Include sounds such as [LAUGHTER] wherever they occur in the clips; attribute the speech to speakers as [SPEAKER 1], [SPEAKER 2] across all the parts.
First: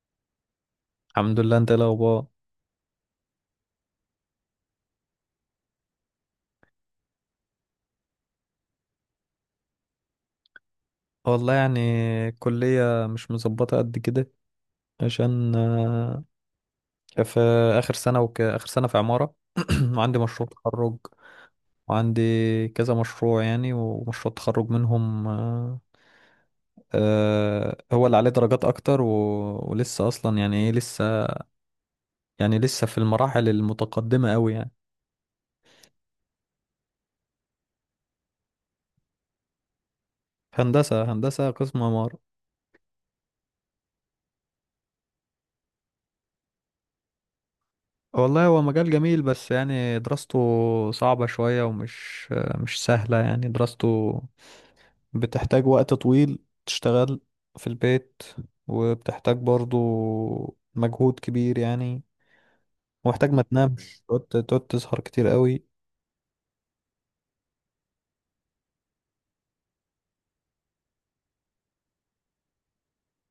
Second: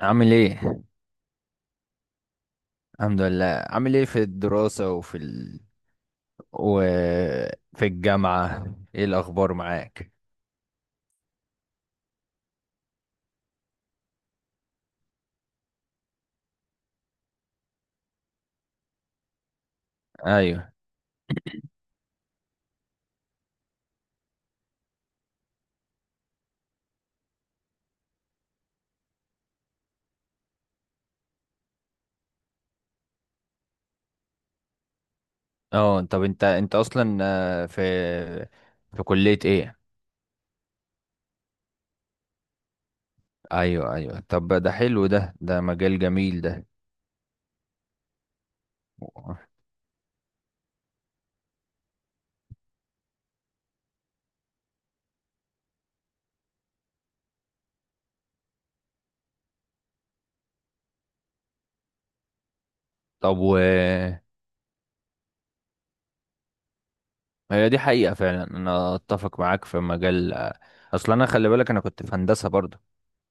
[SPEAKER 1] عامل ايه؟
[SPEAKER 2] الحمد لله. انت ايه الاخبار؟
[SPEAKER 1] الحمد لله. عامل ايه في الدراسة وفي الجامعة؟ ايه الاخبار معاك؟
[SPEAKER 2] والله، يعني الكلية مش مظبطة قد كده عشان في آخر سنة في عمارة [CLEARS THROAT] وعندي مشروع
[SPEAKER 1] ايوه.
[SPEAKER 2] تخرج. وعندي كذا مشروع يعني، ومشروع تخرج منهم، هو اللي عليه درجات أكتر ولسه أصلا، يعني إيه لسه، يعني لسه في المراحل المتقدمة أوي يعني.
[SPEAKER 1] اه، طب انت اصلا، في كلية ايه؟
[SPEAKER 2] هندسة، هندسة قسم عمارة.
[SPEAKER 1] ايوه ايوه، طب ده حلو، ده مجال جميل ده.
[SPEAKER 2] والله هو مجال جميل، بس يعني دراسته صعبة شوية، ومش آه، مش سهلة يعني. دراسته بتحتاج وقت طويل، تشتغل في البيت، وبتحتاج برضو مجهود كبير يعني، ومحتاج
[SPEAKER 1] طب
[SPEAKER 2] ما
[SPEAKER 1] و
[SPEAKER 2] تنامش، تقعد تسهر كتير قوي.
[SPEAKER 1] هي دي حقيقة فعلا، انا اتفق معاك في مجال. اصلا انا خلي بالك، انا كنت في هندسة برضه،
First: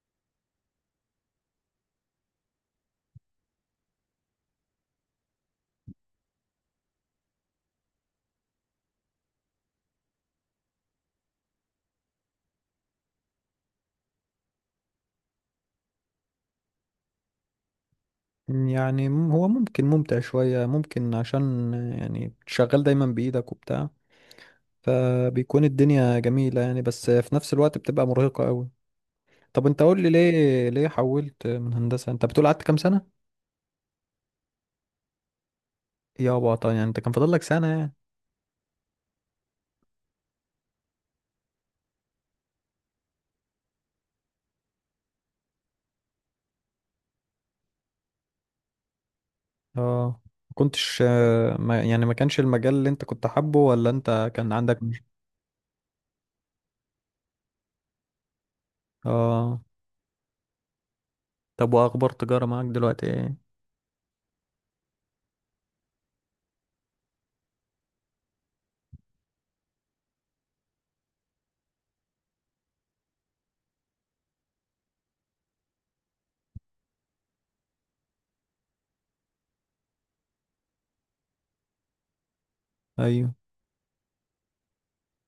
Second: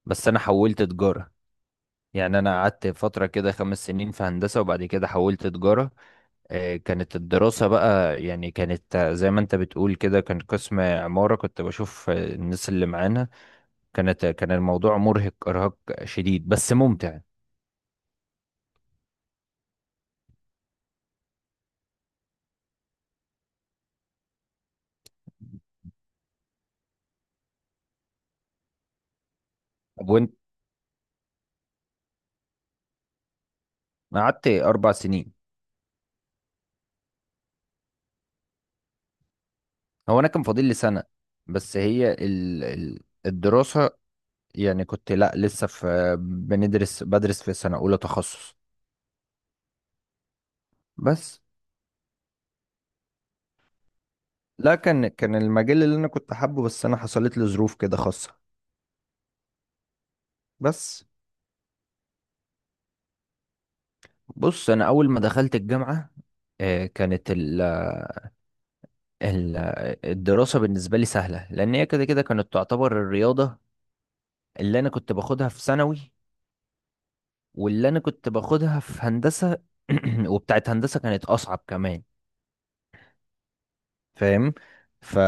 [SPEAKER 1] بس انا حولت تجارة. يعني انا قعدت فترة كده 5 سنين في هندسة، وبعد كده حولت تجارة. كانت الدراسة بقى يعني، كانت آه، زي ما انت بتقول كده، كان قسم عمارة. كنت بشوف الناس اللي معانا، كان الموضوع مرهق إرهاق شديد، بس ممتع.
[SPEAKER 2] يعني هو ممكن ممتع شوية، ممكن عشان يعني شغال دايما بإيدك وبتاع، فبيكون الدنيا جميلة يعني، بس في نفس الوقت بتبقى مرهقة قوي. طب انت قول لي،
[SPEAKER 1] طب وانت،
[SPEAKER 2] ليه حولت من هندسة؟ انت بتقول قعدت كام سنة؟
[SPEAKER 1] قعدت 4 سنين.
[SPEAKER 2] يابا طبعا، يعني انت كان فاضل لك سنة يعني.
[SPEAKER 1] هو أنا كان فاضل لي سنة، بس الدراسة، يعني كنت، لا لسه في، بدرس في سنة أولى تخصص.
[SPEAKER 2] اه، ما كنتش
[SPEAKER 1] بس
[SPEAKER 2] ما يعني ما كانش المجال اللي انت كنت حابه، ولا انت كان
[SPEAKER 1] لا،
[SPEAKER 2] عندك مش...
[SPEAKER 1] كان المجال اللي أنا كنت حابه، بس أنا حصلت لي ظروف كده خاصة.
[SPEAKER 2] اه.
[SPEAKER 1] بس
[SPEAKER 2] طب واخبار تجارة معاك دلوقتي ايه؟
[SPEAKER 1] بص، أنا أول ما دخلت الجامعة كانت ال- الدراسة بالنسبة لي سهلة، لأن هي كده كده كانت تعتبر الرياضة اللي أنا كنت باخدها في ثانوي، واللي أنا كنت باخدها في هندسة. [CLEARS THROAT] وبتاعت هندسة كانت أصعب كمان.
[SPEAKER 2] ايوه.
[SPEAKER 1] فاهم؟ ف...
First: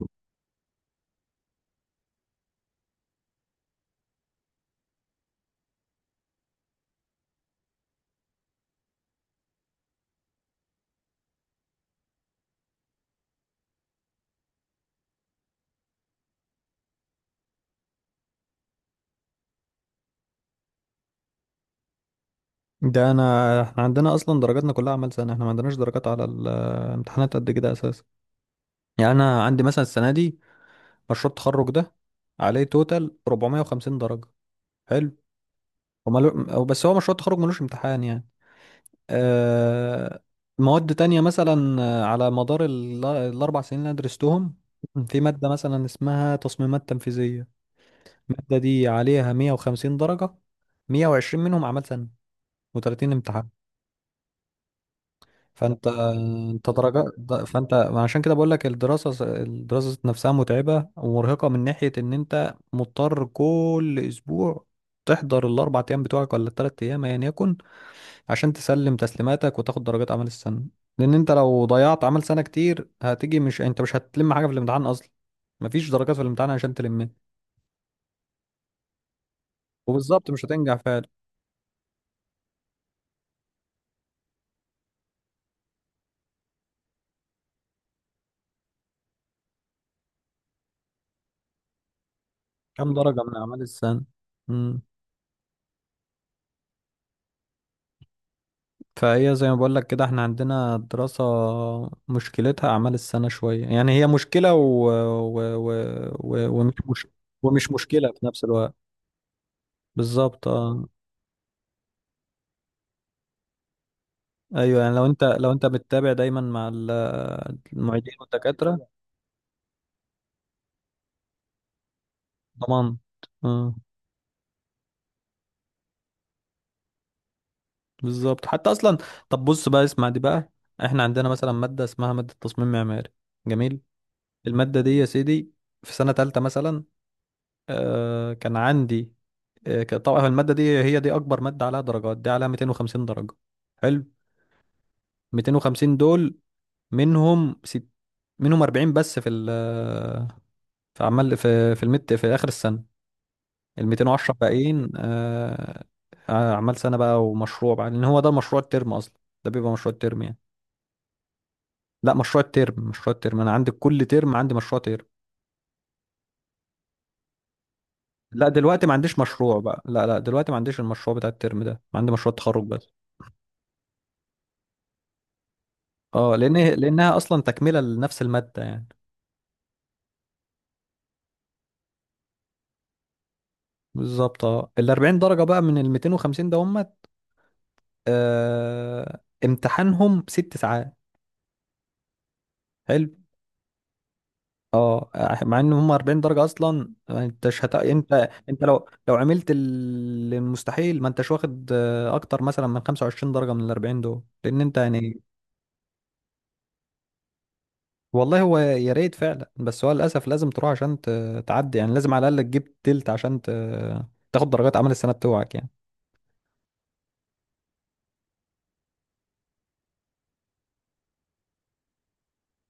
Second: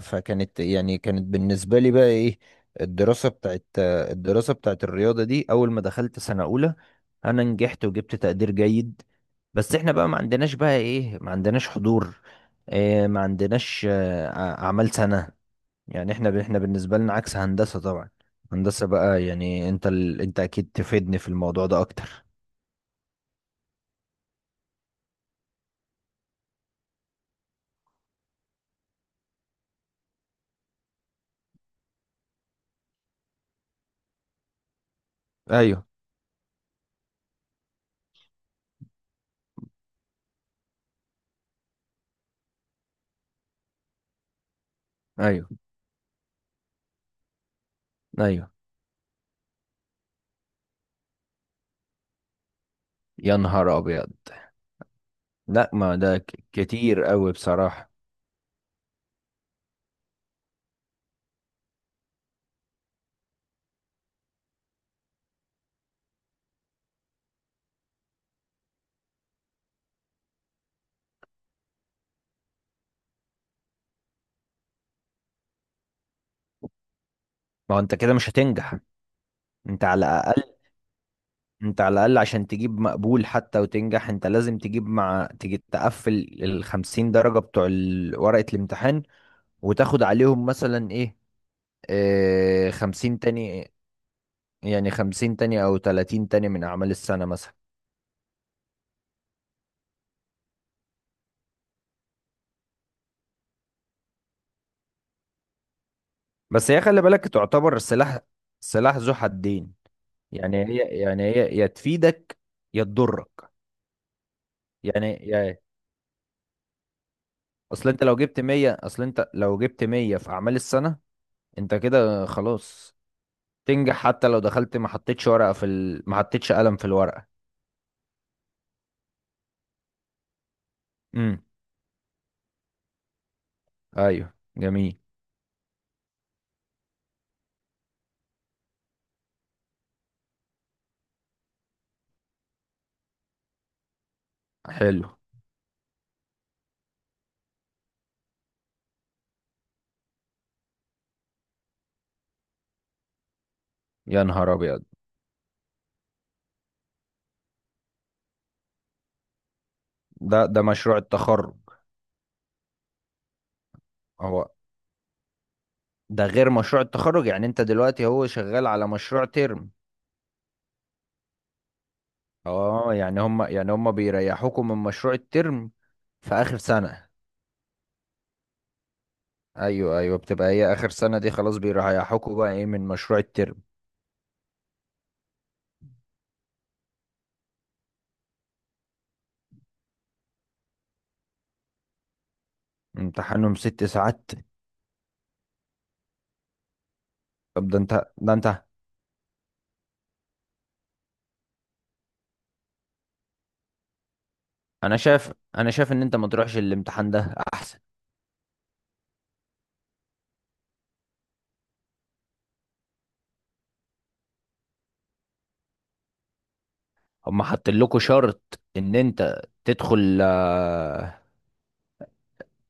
[SPEAKER 1] فكانت يعني، كانت بالنسبة لي بقى إيه، الدراسة بتاعت الرياضة دي. أول ما دخلت سنة أولى أنا نجحت وجبت تقدير جيد. بس إحنا بقى ما عندناش حضور، إيه، ما عندناش آه، أعمال سنة. يعني احنا، احنا بالنسبة لنا عكس هندسة طبعا. هندسة بقى يعني، انت اكيد تفيدني في الموضوع ده اكتر.
[SPEAKER 2] ده انا، احنا عندنا اصلا درجاتنا كلها اعمال سنة، احنا ما عندناش درجات على الامتحانات قد كده اساسا. يعني انا عندي مثلا السنة دي مشروع التخرج ده عليه توتال 450 درجة. حلو.
[SPEAKER 1] ايوه،
[SPEAKER 2] ومالو... أو بس هو مشروع التخرج ملوش امتحان يعني. آه، مواد تانية مثلا على مدار الأربع سنين اللي أنا درستهم، في مادة
[SPEAKER 1] ايوه،
[SPEAKER 2] مثلا اسمها تصميمات تنفيذية.
[SPEAKER 1] ايوه.
[SPEAKER 2] المادة دي عليها 150 درجة، 120 منهم عمل سنة، و30
[SPEAKER 1] يا
[SPEAKER 2] امتحان.
[SPEAKER 1] نهار ابيض! لا،
[SPEAKER 2] فأنت
[SPEAKER 1] ما ده
[SPEAKER 2] أنت
[SPEAKER 1] كتير
[SPEAKER 2] درجات
[SPEAKER 1] قوي
[SPEAKER 2] د- فأنت
[SPEAKER 1] بصراحة.
[SPEAKER 2] عشان كده بقول لك، الدراسة نفسها متعبة ومرهقة من ناحية إن أنت مضطر كل أسبوع تحضر الأربع أيام بتوعك، ولا التلات أيام أيا يكن، عشان تسلم تسليماتك وتاخد درجات اعمال السنه. لان انت لو ضيعت عمل سنه كتير هتيجي، مش هتلم حاجه في الامتحان اصلا. مفيش درجات في الامتحان عشان تلمها.
[SPEAKER 1] ما هو انت كده مش هتنجح. انت على
[SPEAKER 2] وبالظبط
[SPEAKER 1] الاقل،
[SPEAKER 2] مش هتنجح فعلا.
[SPEAKER 1] انت على الاقل عشان تجيب مقبول حتى وتنجح، انت لازم تجيب مع تجي تقفل ال 50 درجة بتوع ورقة الامتحان، وتاخد عليهم مثلا ايه، آه،
[SPEAKER 2] كام
[SPEAKER 1] 50
[SPEAKER 2] درجه من اعمال
[SPEAKER 1] تاني.
[SPEAKER 2] السنه؟ امم.
[SPEAKER 1] يعني 50 تاني او 30 تاني من اعمال السنة مثلا.
[SPEAKER 2] فهي زي ما بقول لك كده، احنا عندنا الدراسه مشكلتها اعمال السنه شويه يعني، هي مشكله و... و... و... و...
[SPEAKER 1] بس
[SPEAKER 2] ومش
[SPEAKER 1] هي خلي
[SPEAKER 2] مش...
[SPEAKER 1] بالك،
[SPEAKER 2] ومش
[SPEAKER 1] تعتبر
[SPEAKER 2] مشكله
[SPEAKER 1] سلاح،
[SPEAKER 2] في نفس الوقت.
[SPEAKER 1] سلاح ذو حدين.
[SPEAKER 2] بالظبط،
[SPEAKER 1] يعني هي،
[SPEAKER 2] اه.
[SPEAKER 1] هي يا تفيدك يا تضرك.
[SPEAKER 2] ايوه، يعني لو انت
[SPEAKER 1] يعني
[SPEAKER 2] لو
[SPEAKER 1] يا
[SPEAKER 2] انت بتتابع دايما مع
[SPEAKER 1] اصل انت
[SPEAKER 2] المعيدين
[SPEAKER 1] لو جبت 100،
[SPEAKER 2] والدكاتره،
[SPEAKER 1] اصل انت لو جبت 100 في اعمال السنة، انت كده
[SPEAKER 2] ضمان.
[SPEAKER 1] خلاص.
[SPEAKER 2] اه،
[SPEAKER 1] تنجح حتى لو دخلت، ما حطيتش ورقة في ال... ما حطيتش قلم في الورقة.
[SPEAKER 2] بالظبط حتى اصلا. طب بص بقى، اسمع دي بقى. احنا عندنا
[SPEAKER 1] امم.
[SPEAKER 2] مثلا ماده اسمها ماده تصميم معماري. جميل.
[SPEAKER 1] ايوه،
[SPEAKER 2] الماده دي
[SPEAKER 1] جميل.
[SPEAKER 2] يا سيدي، في سنه تالتة مثلا، كان عندي، طبعا الماده دي هي دي اكبر ماده عليها درجات، دي عليها 250 درجه. حلو.
[SPEAKER 1] حلو.
[SPEAKER 2] 250 دول منهم ست منهم 40 بس في ال في عمال في في المت في اخر السنه، ال
[SPEAKER 1] يا
[SPEAKER 2] 210
[SPEAKER 1] نهار ابيض!
[SPEAKER 2] باقيين آه. اعمال سنه بقى ومشروع بقى، لان هو ده مشروع الترم اصلا. ده بيبقى مشروع الترم يعني.
[SPEAKER 1] ده مشروع التخرج.
[SPEAKER 2] لا، مشروع الترم، انا عندي كل ترم
[SPEAKER 1] هو
[SPEAKER 2] عندي مشروع ترم.
[SPEAKER 1] ده غير مشروع التخرج؟ يعني انت دلوقتي هو
[SPEAKER 2] لا
[SPEAKER 1] شغال
[SPEAKER 2] دلوقتي
[SPEAKER 1] على
[SPEAKER 2] ما عنديش
[SPEAKER 1] مشروع
[SPEAKER 2] مشروع
[SPEAKER 1] ترم.
[SPEAKER 2] بقى، لا لا، دلوقتي ما عنديش المشروع بتاع الترم ده، عندي مشروع تخرج بس.
[SPEAKER 1] اه. يعني هم، هم بيريحوكم من مشروع الترم في
[SPEAKER 2] اه،
[SPEAKER 1] اخر سنة.
[SPEAKER 2] لانها اصلا تكمله لنفس الماده يعني.
[SPEAKER 1] ايوه ايوه، بتبقى هي اخر سنة دي، خلاص بيريحوكوا بقى ايه من مشروع الترم.
[SPEAKER 2] بالظبط اه. ال 40 درجه بقى من ال 250، ده هم امتحانهم ست ساعات. حلو.
[SPEAKER 1] امتحانهم 6 ساعات!
[SPEAKER 2] اه، مع ان هم 40 درجه اصلا، ما انتش
[SPEAKER 1] طب
[SPEAKER 2] هت...
[SPEAKER 1] ده انت،
[SPEAKER 2] انت
[SPEAKER 1] ده
[SPEAKER 2] انت
[SPEAKER 1] انت،
[SPEAKER 2] لو عملت المستحيل ما انتش واخد اكتر مثلا من 25 درجه من ال 40 دول، لان انت
[SPEAKER 1] انا
[SPEAKER 2] يعني.
[SPEAKER 1] شايف، انا شايف ان انت ما تروحش الامتحان ده احسن.
[SPEAKER 2] والله هو يا ريت فعلا، بس هو للاسف لازم تروح عشان تعدي يعني. لازم على الاقل تجيب تلت عشان تاخد درجات عمل السنه بتوعك يعني.
[SPEAKER 1] هم حاطين لكم شرط ان انت تدخل،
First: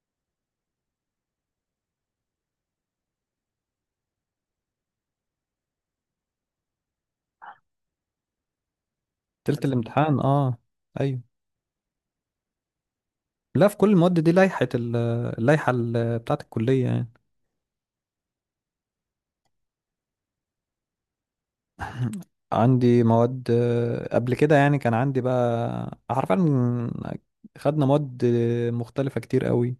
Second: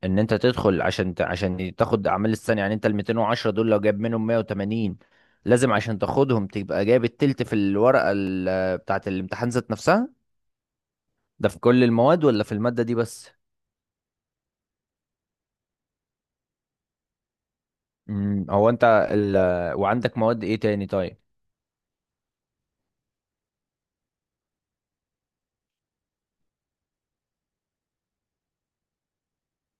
[SPEAKER 1] ان انت تدخل عشان عشان تاخد اعمال السنة. يعني انت ال 210 دول، لو جايب منهم 180، لازم عشان تاخدهم تبقى جايب التلت في الورقة بتاعة الامتحان
[SPEAKER 2] تلت
[SPEAKER 1] ذات نفسها.
[SPEAKER 2] الامتحان، اه. ايوه.
[SPEAKER 1] ده في كل المواد ولا في المادة دي بس؟
[SPEAKER 2] لا، في كل المواد، دي لائحه ال- اللائحه بتاعه الكليه يعني.
[SPEAKER 1] امم. وعندك مواد ايه تاني طيب؟
[SPEAKER 2] عندي مواد قبل كده، يعني كان عندي بقى حرفيا، خدنا مواد مختلفه كتير قوي.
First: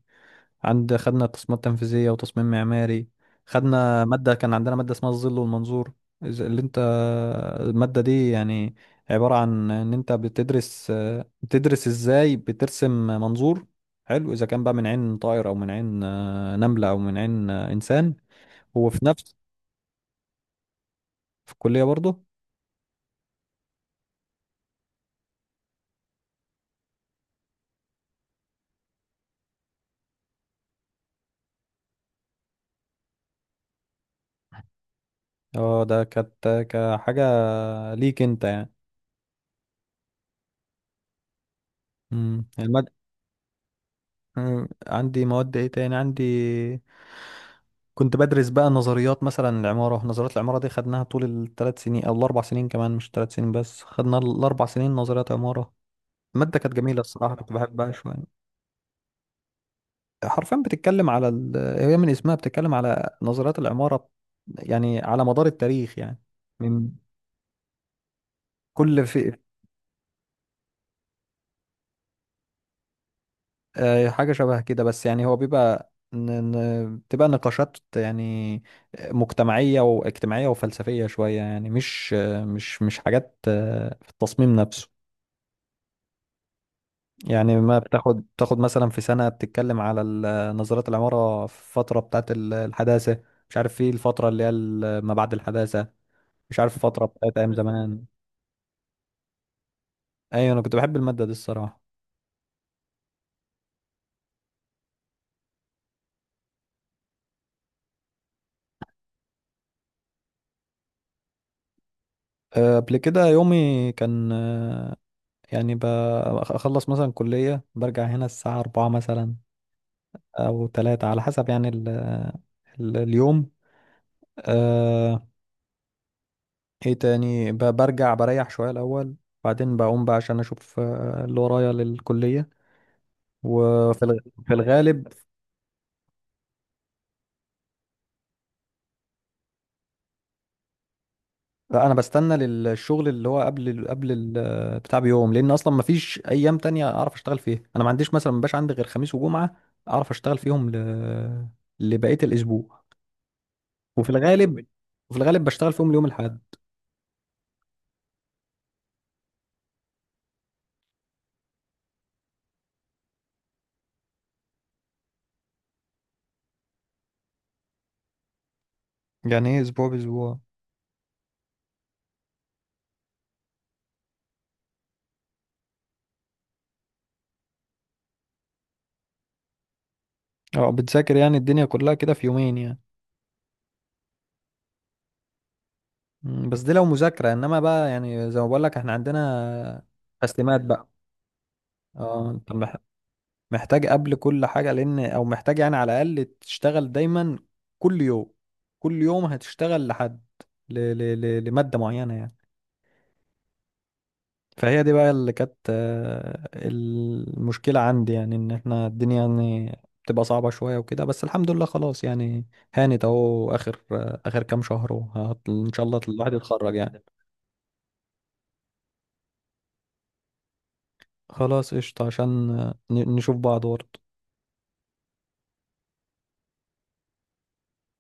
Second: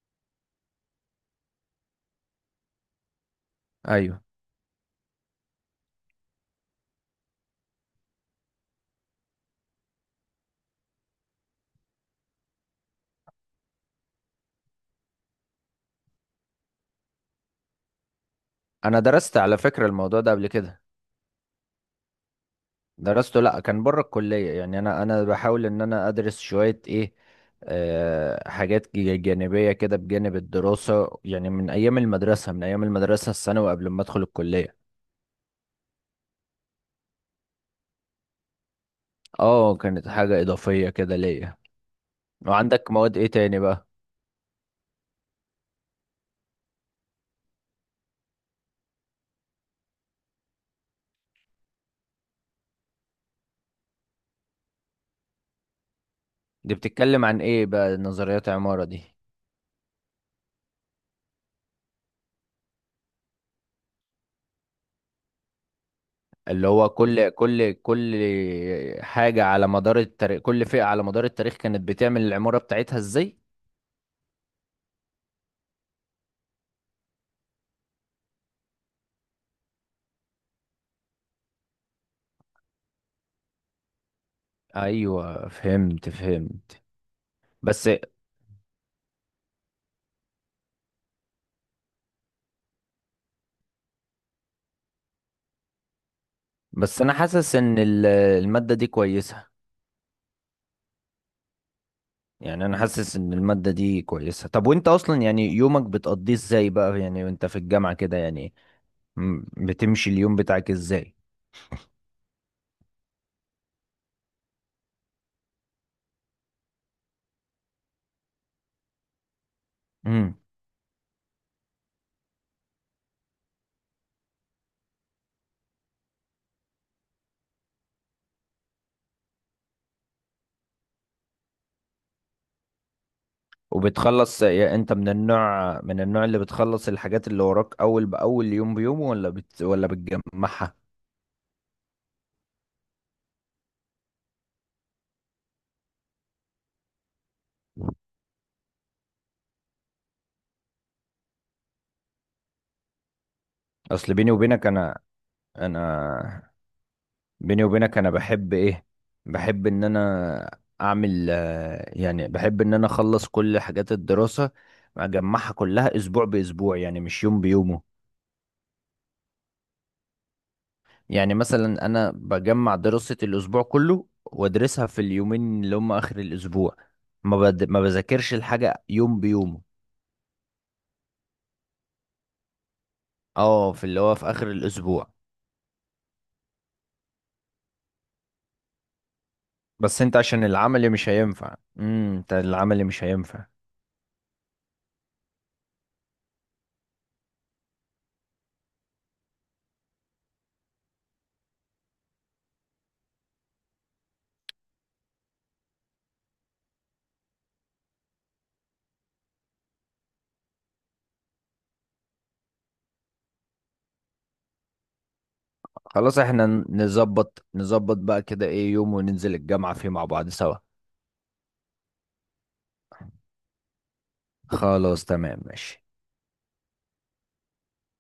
[SPEAKER 2] خدنا تصميمات تنفيذية وتصميم معماري، خدنا
[SPEAKER 1] ايوه.
[SPEAKER 2] مادة كان عندنا مادة اسمها الظل والمنظور. إذا- اللي انت المادة دي يعني عبارة عن ان انت بتدرس، ازاي بترسم منظور. حلو، اذا كان بقى من عين طائر، او من عين نملة، او من عين انسان. هو
[SPEAKER 1] انا
[SPEAKER 2] في نفس.
[SPEAKER 1] درست على فكرة الموضوع ده قبل كده.
[SPEAKER 2] في الكلية برضه.
[SPEAKER 1] درسته، لا كان بره الكلية. يعني انا، بحاول ان انا ادرس شوية ايه، آه، حاجات جانبية كده بجانب الدراسة، يعني من ايام المدرسة، الثانوي قبل ما ادخل الكلية.
[SPEAKER 2] اه، ده كانت كحاجة ليك انت يعني.
[SPEAKER 1] اه، كانت حاجة اضافية كده ليا.
[SPEAKER 2] مم.
[SPEAKER 1] وعندك
[SPEAKER 2] المادة.
[SPEAKER 1] مواد ايه تاني بقى؟
[SPEAKER 2] عندي مواد ايه تاني؟ كنت بدرس بقى نظريات مثلا، العمارة، نظريات العمارة دي خدناها طول الثلاث سنين، أو الأربع سنين كمان، مش ثلاث سنين بس، خدنا الأربع سنين نظريات عمارة. المادة كانت
[SPEAKER 1] دي
[SPEAKER 2] جميلة
[SPEAKER 1] بتتكلم
[SPEAKER 2] الصراحة،
[SPEAKER 1] عن
[SPEAKER 2] كنت
[SPEAKER 1] ايه
[SPEAKER 2] بحبها
[SPEAKER 1] بقى
[SPEAKER 2] شوية.
[SPEAKER 1] نظريات عمارة دي؟
[SPEAKER 2] حرفيا بتتكلم على هي من اسمها بتتكلم على نظريات العمارة، يعني على مدار التاريخ يعني.
[SPEAKER 1] اللي
[SPEAKER 2] من
[SPEAKER 1] هو كل
[SPEAKER 2] كل في
[SPEAKER 1] حاجة على مدار التاريخ، كل فئة على مدار التاريخ كانت بتعمل العمارة بتاعتها ازاي.
[SPEAKER 2] آه، حاجة شبه كده، بس يعني هو بيبقى بتبقى نقاشات يعني، مجتمعية واجتماعية وفلسفية شوية يعني، مش مش حاجات في التصميم نفسه.
[SPEAKER 1] ايوه، فهمت فهمت.
[SPEAKER 2] يعني ما
[SPEAKER 1] بس،
[SPEAKER 2] بتاخد، مثلا في سنة بتتكلم على نظريات العمارة في الفترة بتاعت الحداثة، مش عارف، في الفترة اللي هي ما بعد الحداثة، مش عارف
[SPEAKER 1] بس
[SPEAKER 2] الفترة
[SPEAKER 1] انا
[SPEAKER 2] بتاعت أيام
[SPEAKER 1] حاسس ان
[SPEAKER 2] زمان.
[SPEAKER 1] المادة دي كويسة.
[SPEAKER 2] أيوة، أنا كنت بحب المادة دي الصراحة.
[SPEAKER 1] يعني انا حاسس ان المادة دي كويسة. طب وانت اصلا يعني، يومك بتقضيه ازاي بقى يعني وانت في الجامعة كده يعني، بتمشي اليوم بتاعك ازاي؟
[SPEAKER 2] قبل كده يومي كان، يعني أخلص مثلا كلية برجع هنا الساعة أربعة مثلا،
[SPEAKER 1] امم.
[SPEAKER 2] أو تلاتة على حسب يعني، ال اليوم. آه، إيه تاني؟ برجع بريح شوية الأول، بعدين بقوم بقى عشان أشوف اللي ورايا للكلية. وفي الغ-
[SPEAKER 1] وبتخلص
[SPEAKER 2] في
[SPEAKER 1] يعني؟ انت
[SPEAKER 2] الغالب
[SPEAKER 1] من النوع، اللي بتخلص الحاجات اللي وراك اول باول يوم بيوم، ولا بتجمعها؟
[SPEAKER 2] انا بستنى للشغل اللي هو قبل بتاع بيوم، لان اصلا ما فيش ايام تانية اعرف اشتغل فيها. انا ما عنديش مثلا، ما بقاش عندي غير خميس وجمعة اعرف اشتغل فيهم لبقية الاسبوع. وفي
[SPEAKER 1] اصل بيني
[SPEAKER 2] الغالب
[SPEAKER 1] وبينك انا،
[SPEAKER 2] وفي الغالب بشتغل فيهم اليوم الاحد.
[SPEAKER 1] انا بيني وبينك انا بحب ايه، بحب ان انا اعمل، يعني بحب ان انا اخلص كل حاجات الدراسة، اجمعها كلها اسبوع باسبوع، يعني مش يوم بيومه.
[SPEAKER 2] يعني ايه اسبوع باسبوع؟
[SPEAKER 1] يعني مثلا انا بجمع دراسة الاسبوع كله وادرسها في اليومين اللي هم اخر الاسبوع. ما بذاكرش الحاجة يوم بيومه.
[SPEAKER 2] اه، بتذاكر يعني الدنيا كلها كده في يومين يعني.
[SPEAKER 1] اه، في اللي هو في اخر الاسبوع.
[SPEAKER 2] بس دي لو مذاكرة، انما بقى يعني زي ما بقول لك احنا عندنا
[SPEAKER 1] بس انت عشان
[SPEAKER 2] تسليمات بقى.
[SPEAKER 1] العمل مش هينفع،
[SPEAKER 2] اه،
[SPEAKER 1] انت
[SPEAKER 2] انت
[SPEAKER 1] العمل مش هينفع.
[SPEAKER 2] محتاج قبل كل حاجة، لأن أو محتاج يعني على الأقل تشتغل دايما كل يوم. كل يوم هتشتغل لحد لمادة معينة يعني. فهي دي بقى اللي كانت المشكلة عندي، يعني إن إحنا الدنيا يعني بتبقى صعبة شوية وكده، بس الحمد لله خلاص يعني، هانت أهو. آخر كام شهر إن شاء الله
[SPEAKER 1] خلاص
[SPEAKER 2] الواحد
[SPEAKER 1] احنا، ن-
[SPEAKER 2] يتخرج يعني.
[SPEAKER 1] نظبط نظبط بقى كده ايه يوم وننزل الجامعة فيه مع بعض سوا.
[SPEAKER 2] خلاص قشطة، عشان نشوف بعض ورا.
[SPEAKER 1] خلاص، تمام، ماشي.